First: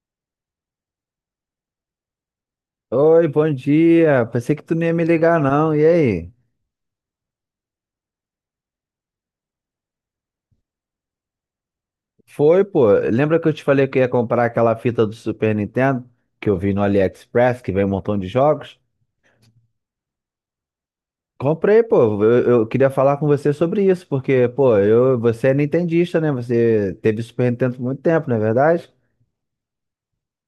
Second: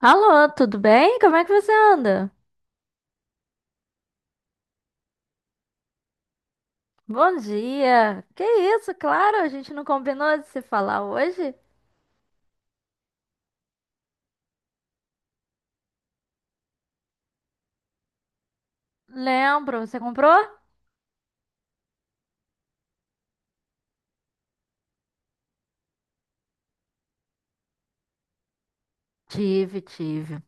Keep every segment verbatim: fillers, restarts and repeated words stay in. Alô, tudo bem? Como é que você anda? Oi, bom dia. Pensei que tu não ia me ligar, não. E aí? Bom dia. Que isso, claro, a gente não combinou de se falar hoje? Foi, pô. Lembra que eu te falei que eu ia comprar aquela fita do Super Nintendo que eu vi no AliExpress, que vem um montão de jogos? Lembro, você comprou? Comprei, pô. Eu, eu queria falar com você sobre isso, porque, pô, eu, você é nintendista, né? Você teve Super Nintendo por muito tempo, não é verdade? Tive, tive.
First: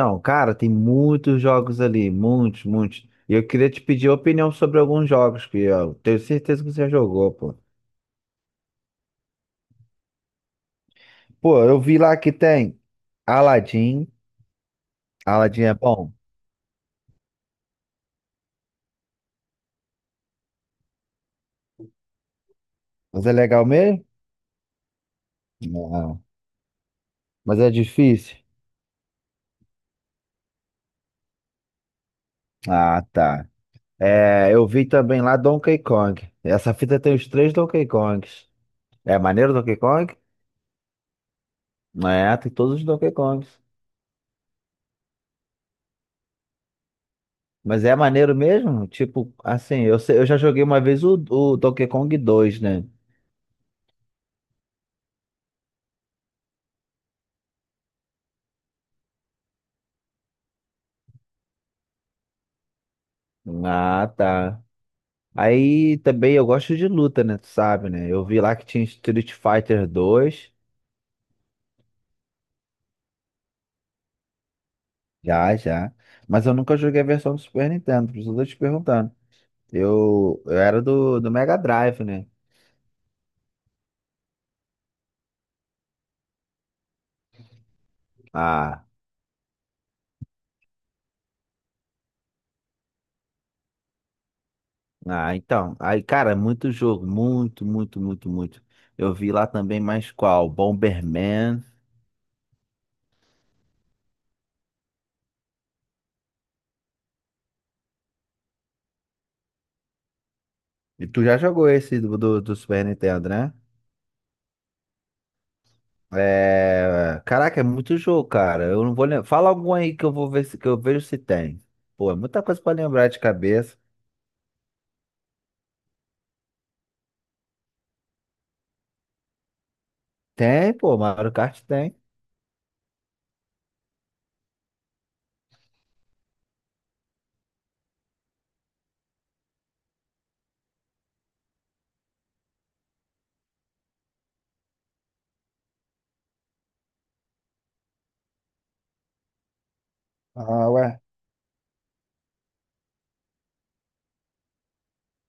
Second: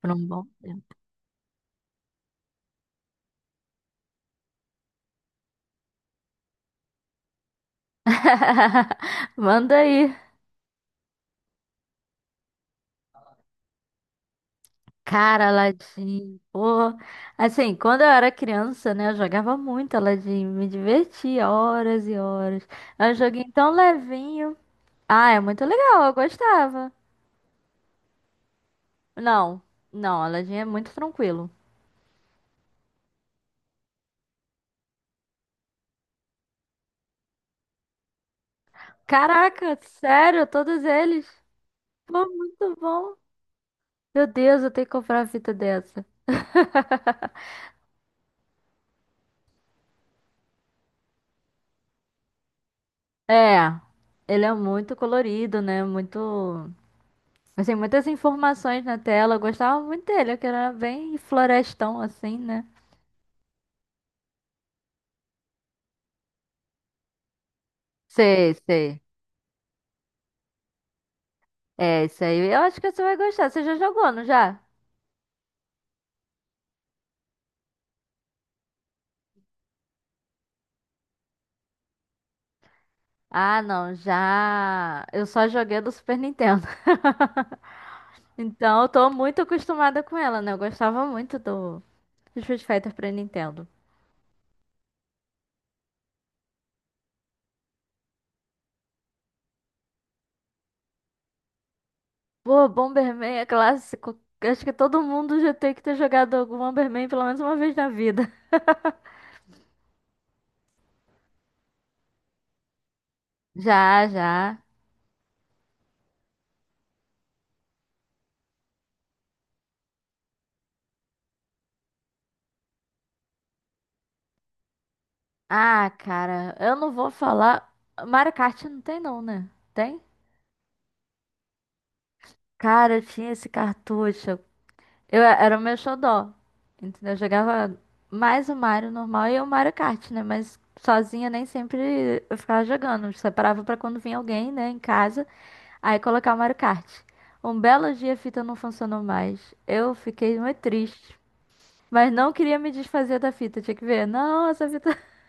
Por um bom cara, tem tempo. muitos jogos ali, muitos, muitos. E eu queria te pedir opinião sobre alguns jogos que eu tenho certeza que você já jogou, pô. Manda aí. Pô, eu vi lá que tem Aladdin. Cara, Aladdin é bom? Aladim, pô. Assim, quando eu era criança, né, eu jogava muito Aladim, me divertia horas e horas. É um Mas é joguinho legal tão mesmo? levinho. Ah, é muito legal, eu Não. gostava. Mas é difícil? Não, não, Aladim é muito tranquilo. Ah, tá. É, eu vi também lá Donkey Kong. Essa fita tem os três Donkey Kongs. É maneiro Donkey Caraca, Kong? sério, todos eles? Pô, É, tem muito todos os Donkey bom. Kongs. Meu Deus, eu tenho que comprar uma fita dessa. Mas é maneiro mesmo? Tipo, assim, eu, sei- eu já joguei uma vez o, o Donkey Kong dois, né? É, ele é muito colorido, né? Muito. Assim, muitas informações na tela. Eu gostava muito dele, que era bem florestão, assim, né? Ah, tá. Aí também eu gosto de luta, né? Tu sabe, né? Eu vi Sei, lá que tinha sei. Street Fighter dois. É, isso aí. Eu acho que você vai gostar. Você já jogou, não já? Já, já. Mas eu nunca joguei a versão do Super Nintendo, por isso eu tô te perguntando. Eu, eu era do, do Mega Drive, né? Ah, não, já. Eu só joguei do Super Nintendo. Então, Ah, eu tô muito acostumada com ela, né? Eu gostava muito do do Street Fighter pra Nintendo. ah, então. Aí, cara, muito jogo. Muito, muito, muito, muito. Eu vi lá também mais qual? Bomberman. Pô, Bomberman é clássico. Acho que todo mundo já tem que ter jogado algum Bomberman pelo menos uma vez na vida. E tu já jogou esse do, do, do Super Nintendo, né? Já, já. É... Caraca, é muito jogo, cara. Eu não vou lembrar. Fala algum aí que eu vou ver se, que eu vejo se tem. Pô, é muita coisa pra lembrar de cabeça. Ah, cara, eu não vou falar. Mario Kart não tem não, né? Tem? Tem, pô, Mario Kart tem. Cara, eu tinha esse cartucho. Eu era o meu xodó. Entendeu? Eu jogava mais o Mario normal e o Mario Kart, né? Mas sozinha nem sempre eu ficava jogando. Eu separava pra quando vinha alguém, né, em casa. Aí colocar o Mario Kart. Um belo dia a fita não funcionou mais. Eu fiquei muito Ah, ué. triste. Mas não queria me desfazer da fita, tinha que ver. Não, essa fita.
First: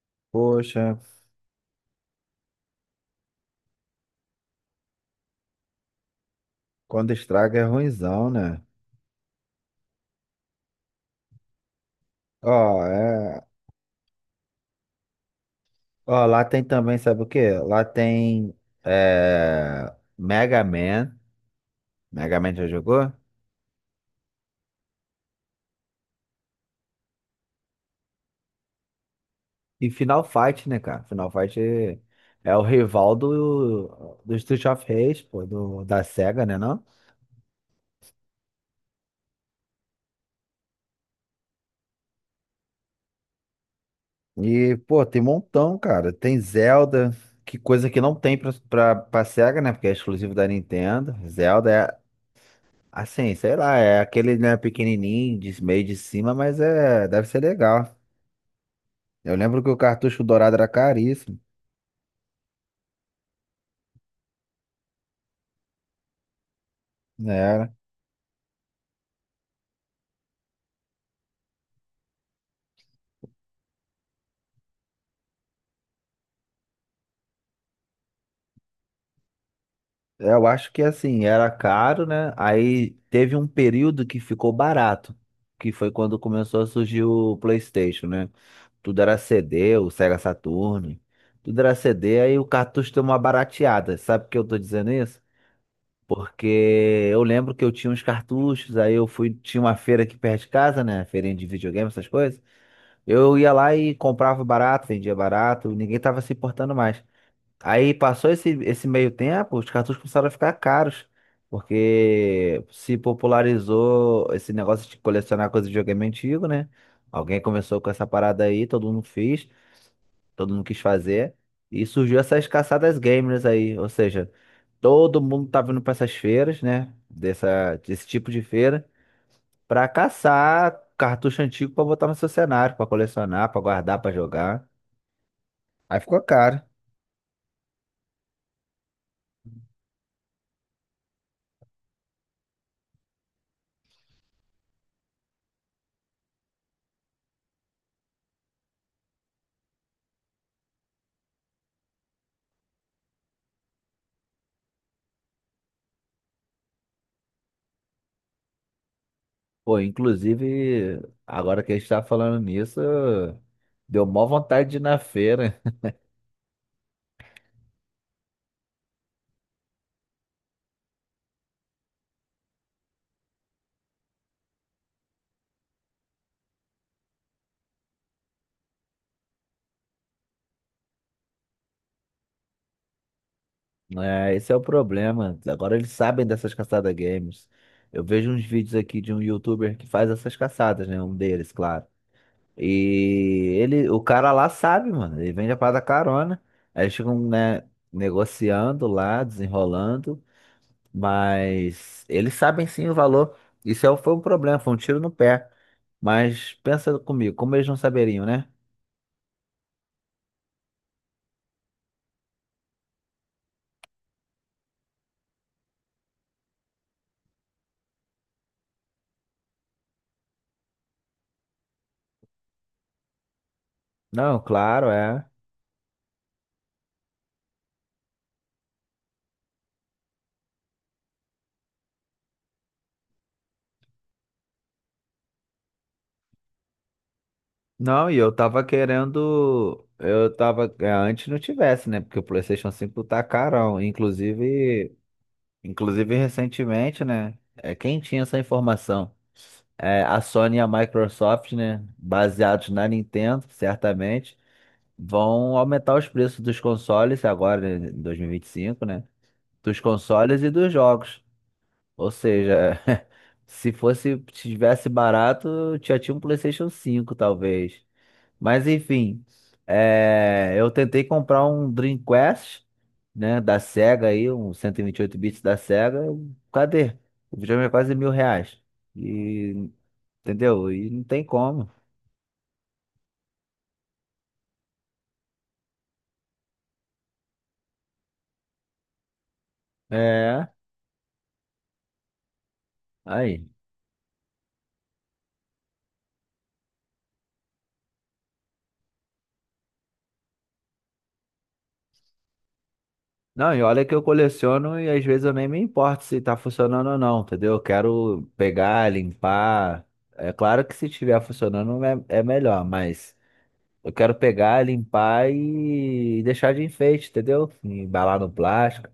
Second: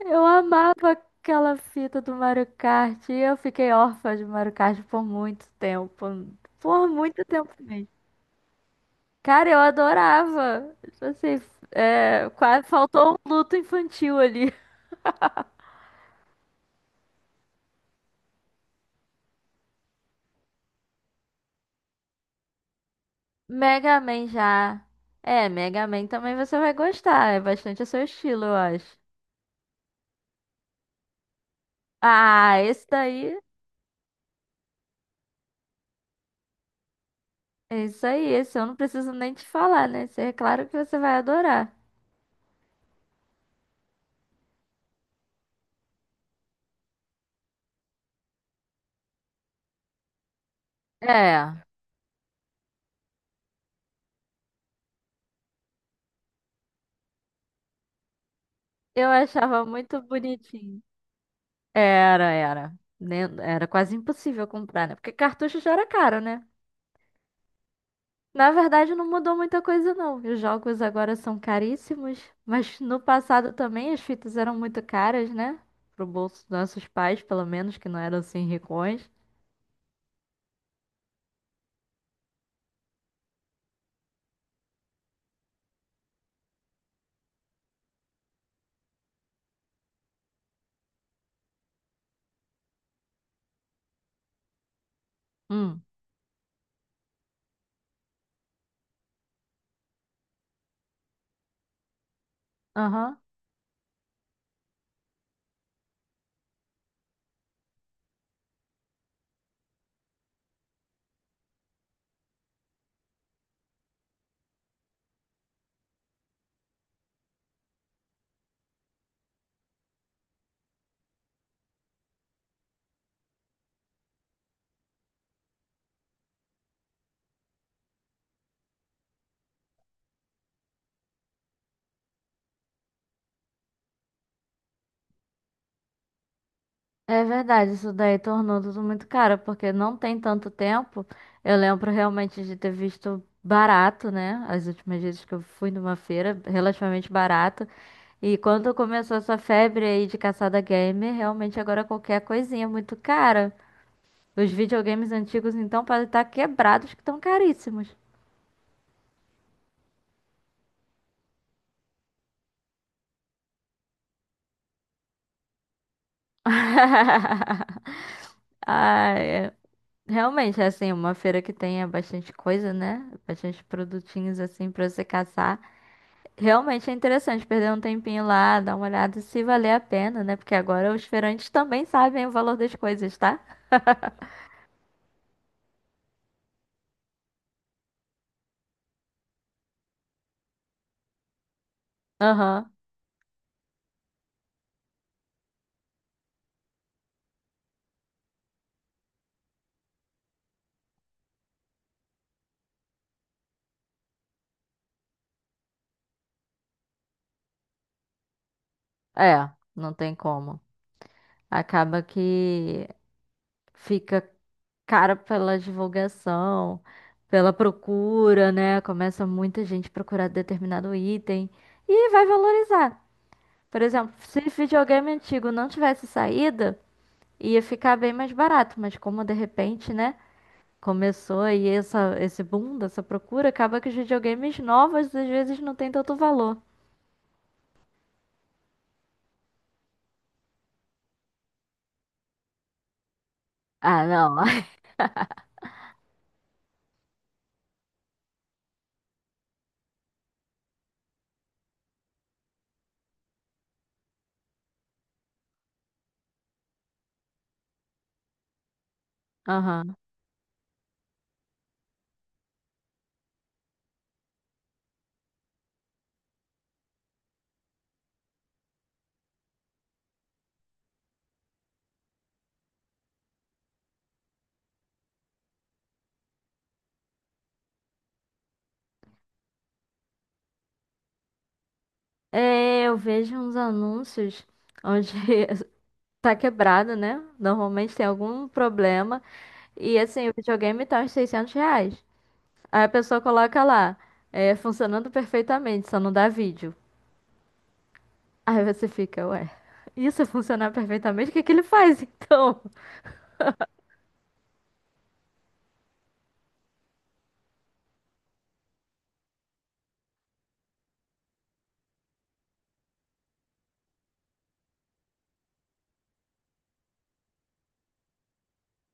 Eu Poxa, amava aquela fita do Mario Kart. E eu fiquei órfã de Mario Kart por muito tempo. Por quando muito tempo estraga é mesmo. ruinzão, né? Cara, eu adorava. Tipo assim, é, quase Ó, faltou um é. luto infantil ali. Ó, lá tem também, sabe o quê? Lá tem é, Mega Man. Mega Man já jogou? Mega Man já. É, Mega Man também você vai gostar. É bastante o seu estilo, eu acho. E Final Fight, né, cara? Final Fight é Ah, o esse rival daí. do, do Street of Rage, pô, do, da séga, né, não? É isso aí, esse eu não preciso nem te falar, né? Esse é claro que você vai adorar. E, pô, tem um montão, cara. Tem Zelda, que coisa que não tem pra, pra, pra séga, né? Porque é exclusivo da Nintendo. É, Zelda é, assim, sei lá, é aquele, né, pequenininho, de meio de cima, mas é, deve ser legal. eu Eu lembro achava que o muito cartucho dourado era bonitinho. caríssimo. Era, era. Né? Era quase impossível comprar, né? Porque cartucho já era caro, né? Né? Na verdade, não mudou muita coisa, não. Os jogos agora são caríssimos, mas no passado também as fitas eram muito caras, né? Pro bolso dos nossos pais, pelo menos, que não eram assim ricões. É, eu acho que assim, era caro, né? Aí teve um período que ficou barato, que foi quando começou a surgir o PlayStation, né? Tudo era cê dê, o Sega Saturn, tudo era cê dê, aí o cartucho deu uma barateada. Sabe por que eu tô dizendo isso? Hum. Porque eu lembro que eu tinha uns cartuchos, aí eu fui, tinha uma feira aqui perto de casa, né? Feirinha de videogame, essas coisas. Aham. Eu ia lá e comprava barato, vendia barato, ninguém tava se importando mais. Aí passou esse, esse meio tempo, os cartuchos começaram a ficar caros, porque se popularizou esse negócio de colecionar coisas de videogame antigo, né? Alguém começou com essa parada aí, todo mundo fez, todo mundo quis fazer, e surgiu essas caçadas gamers aí, ou seja, todo mundo tá vindo pra essas feiras, né? Dessa, desse tipo de feira, pra caçar cartucho antigo pra botar no seu cenário, pra colecionar, pra guardar, pra jogar. Aí ficou caro. É verdade, isso daí tornou tudo muito caro, porque não tem tanto tempo. Eu lembro realmente de ter visto barato, né? As últimas vezes que eu fui numa feira, relativamente barato. E quando começou essa febre aí de caçada gamer, realmente agora qualquer coisinha é muito cara. Os videogames antigos, então, podem estar quebrados que estão caríssimos. Pô, inclusive, agora que a gente tá falando nisso, deu mó vontade de ir na feira. Ai, é- realmente, é assim, uma feira que tenha bastante coisa, né? Bastante produtinhos assim pra você caçar. Realmente é interessante perder um tempinho lá, dar uma olhada se valer a pena, né? Porque agora os feirantes também sabem o valor das coisas, tá? É, esse é o problema. Agora eles sabem dessas caçadas games. Eu vejo uns vídeos aqui de um youtuber que faz essas caçadas, né? Um deles, claro. Aham. E ele, o cara lá sabe, mano. Ele vende a parada carona. Aí eles ficam, né, negociando lá, desenrolando. Mas eles sabem sim o valor. Isso é- foi um problema, foi um tiro no pé. Mas pensa comigo, como eles não saberiam, né? É, não tem como. Acaba que fica cara pela divulgação, pela procura, né? Começa muita gente procurar determinado item e vai valorizar. Por exemplo, Não, se claro, videogame é. antigo não tivesse saída, ia ficar bem mais barato, mas como de repente, né? Começou aí essa, esse boom dessa procura, acaba que os videogames novos às vezes não tem tanto valor. Não, e eu tava querendo. Eu tava. É, antes não tivesse, né? Porque o PlayStation cinco tá carão. Ah, não. Inclusive, inclusive recentemente, né? É, quem tinha essa informação? É, a Sony e a Microsoft, né? Baseados na Nintendo, certamente, vão aumentar os preços dos consoles agora, né, em dois mil e vinte e cinco, né? Dos Aham. consoles e dos jogos. Ou seja, se fosse, se tivesse barato, já tinha um PlayStation cinco, talvez. Mas enfim, é, eu tentei comprar um Dreamcast, né, da Sega aí, um cento e vinte e oito bits da Sega. eu- Cadê? O videogame é quase mil reais. E, entendeu? E não tem como. É, eu vejo uns anúncios onde tá quebrado, né? Normalmente tem algum problema. E assim, o É, videogame tá uns seiscentos reais. Aí a pessoa aí. coloca lá, é, funcionando perfeitamente, só não dá vídeo. Aí você fica, ué, isso é funcionar perfeitamente, o que é que ele faz então? Não, e olha que eu coleciono e às vezes eu nem me importo se tá funcionando ou não, entendeu? Eu quero pegar, limpar. É claro que se estiver funcionando é, é melhor, mas eu quero pegar, limpar e deixar de enfeite, entendeu? Embalar no plástico.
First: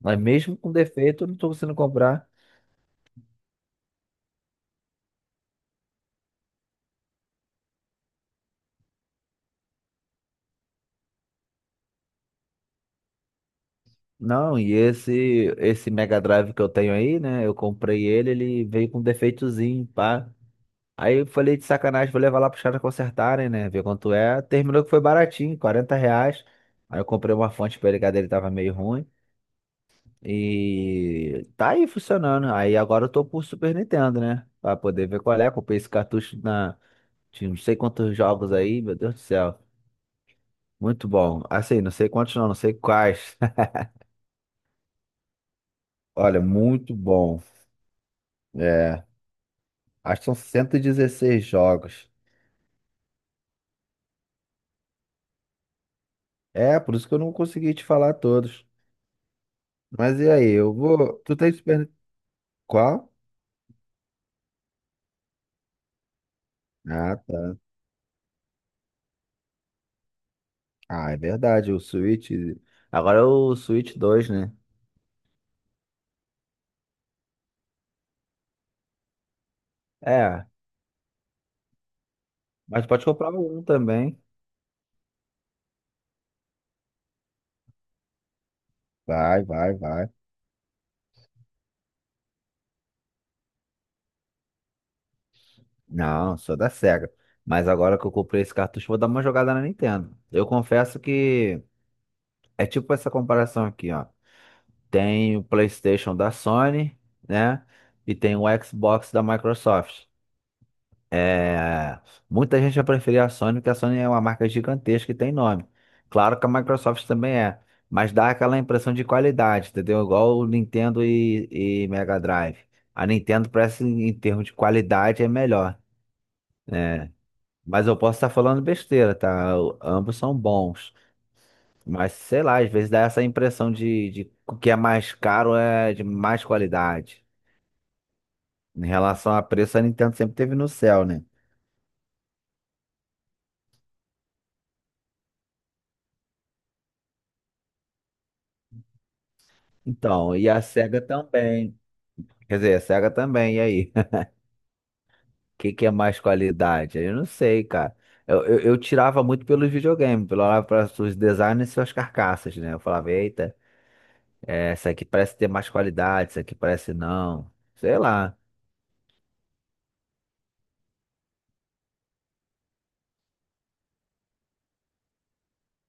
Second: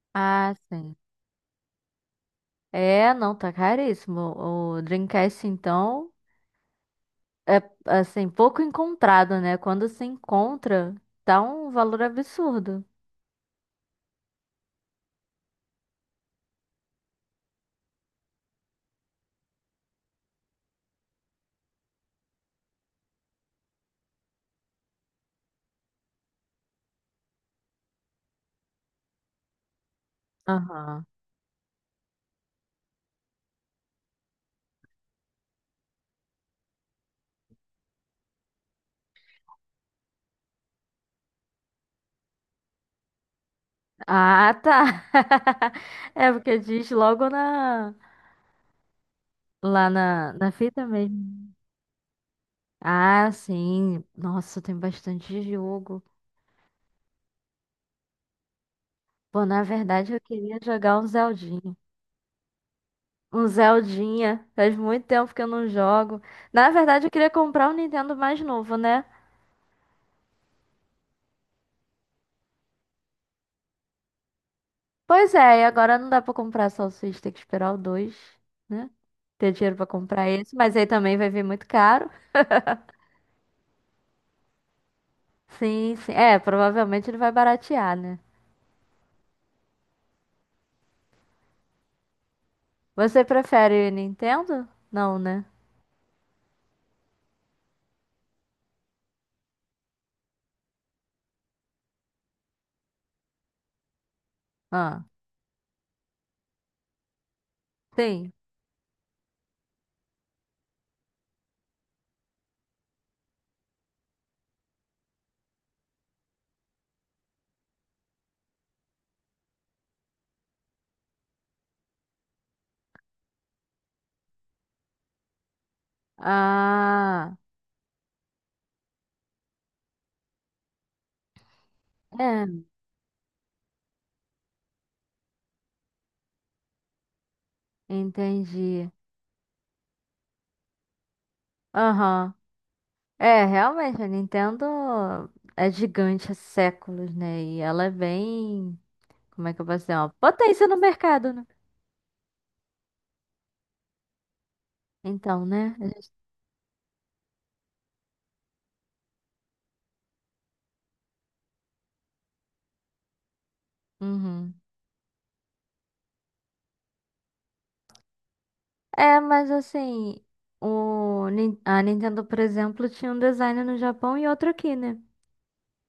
Mas Ah, mesmo com sim. defeito, eu não tô conseguindo comprar. É, não, tá caríssimo. O Dreamcast, então, é assim, pouco encontrado, né? Quando se encontra, tá um valor absurdo. Não, e esse esse Mega Drive que eu tenho aí, né? Eu comprei ele, ele veio com defeitozinho, pá. Aí eu falei de sacanagem, vou levar lá pros caras consertarem, né? Ver quanto é. Terminou que foi baratinho, quarenta reais. Aí eu comprei uma fonte pra ele, que a dele tava meio ruim. Aham. E tá aí funcionando. Aí agora eu tô pro Super Nintendo, né? Pra poder ver qual é. Comprei esse cartucho na. Tinha não sei quantos jogos aí, meu Deus do céu. Muito bom. Assim, não sei quantos não, não sei quais. Ah, tá. É Olha, porque diz muito logo bom. na É, lá acho que na, são na cento e fita dezesseis mesmo. jogos. Ah, sim. Nossa, tem bastante jogo. É, por isso que eu não consegui te falar todos. Pô, na verdade Mas eu e aí, queria eu jogar um vou. Tu tem Zeldinho. Super. Qual? Um Zeldinha. Faz muito tempo que eu não jogo. Na verdade, eu Ah, queria tá. comprar um Nintendo mais novo, né? Ah, é verdade, o Switch. Agora é o Switch dois, né? Pois é, e agora não dá pra comprar salsicha, tem que esperar o dois, né? Ter dinheiro pra comprar É, esse, mas aí também vai vir muito caro. mas pode comprar um também. Sim, sim. É, provavelmente ele vai baratear, né? Vai, vai, vai. Você prefere Nintendo? Não, né? Não, sou da Sega. Mas agora que eu comprei esse cartucho, vou dar uma jogada na Nintendo. Eu confesso que é tipo essa comparação aqui, ó. Ah, Tem o PlayStation da Sony, né? E sim. tem o Xbox da Microsoft. É, muita gente vai preferir a Sony, porque a Sony é uma marca gigantesca e tem nome. Claro que a Microsoft também é, mas dá aquela impressão de qualidade, entendeu? Igual o Nintendo e, e Mega Drive. A Nintendo parece, em termos de qualidade, é melhor, né? Ah, Mas eu posso estar falando besteira, tá? O- Ambos são bons. Mas sei é, lá, às vezes dá essa impressão de, de que o que é mais caro é de mais qualidade. Em entendi. relação a preço, a Nintendo sempre teve no céu, né? Aham. É, realmente, a Nintendo é gigante há séculos, né? E ela é bem. Como é que eu posso dizer? Uma Então, e a potência no Sega mercado, né? também. Quer dizer, a Sega também, e aí? Então, O que né? A que é gente- mais qualidade? Eu não sei, cara. Eu, eu, eu tirava muito pelos videogames, pelo olhava para os designs e suas carcaças, né? Eu falava, eita, Uhum. é, essa aqui parece ter mais qualidade, essa aqui parece não. Sei lá. É, mas assim, o, Nin- a Nintendo, por exemplo, tinha um design no Japão e outro aqui, né?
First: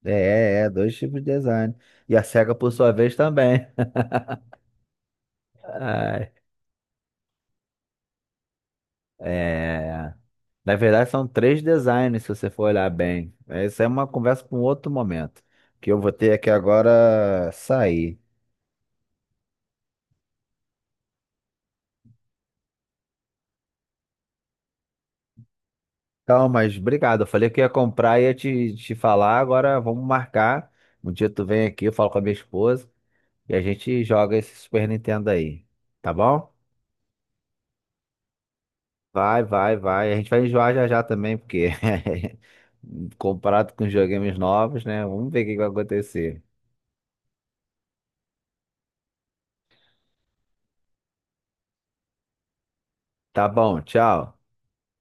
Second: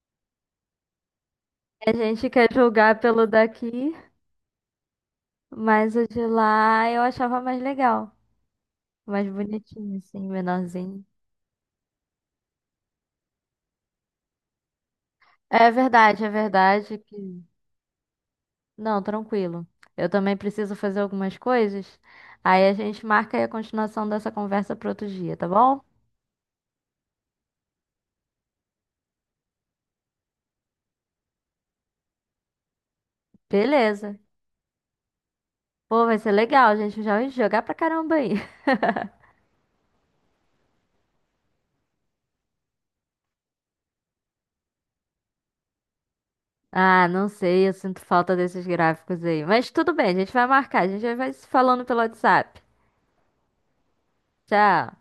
É, é, é, dois tipos de design. A E a gente quer Sega, por sua julgar vez, pelo também. daqui, mas o de Ai, lá eu achava mais legal, mais bonitinho, é. assim, Na menorzinho. verdade, são três designs, se você for olhar bem. Essa é uma conversa para um outro momento, É que eu vou verdade, é ter que verdade que. agora sair. Não, tranquilo. Eu também preciso fazer algumas coisas. Aí a gente marca aí a continuação dessa conversa para outro dia, tá bom? Calma, mas obrigado. Eu falei que ia comprar e ia te, te falar. Agora vamos marcar. Um dia tu vem aqui, eu falo com a minha esposa e a gente Beleza. joga esse Super Nintendo aí. Pô, Tá vai ser bom? legal, gente. Já vai jogar pra caramba aí. Vai, vai, vai. A gente vai enjoar já já também, porque comparado com os videogames novos, né? Vamos ver o que que vai acontecer. Ah, não sei, eu sinto falta desses gráficos aí. Mas tudo bem, a gente vai marcar, a gente já vai se falando pelo WhatsApp. Tá bom, tchau. Tchau.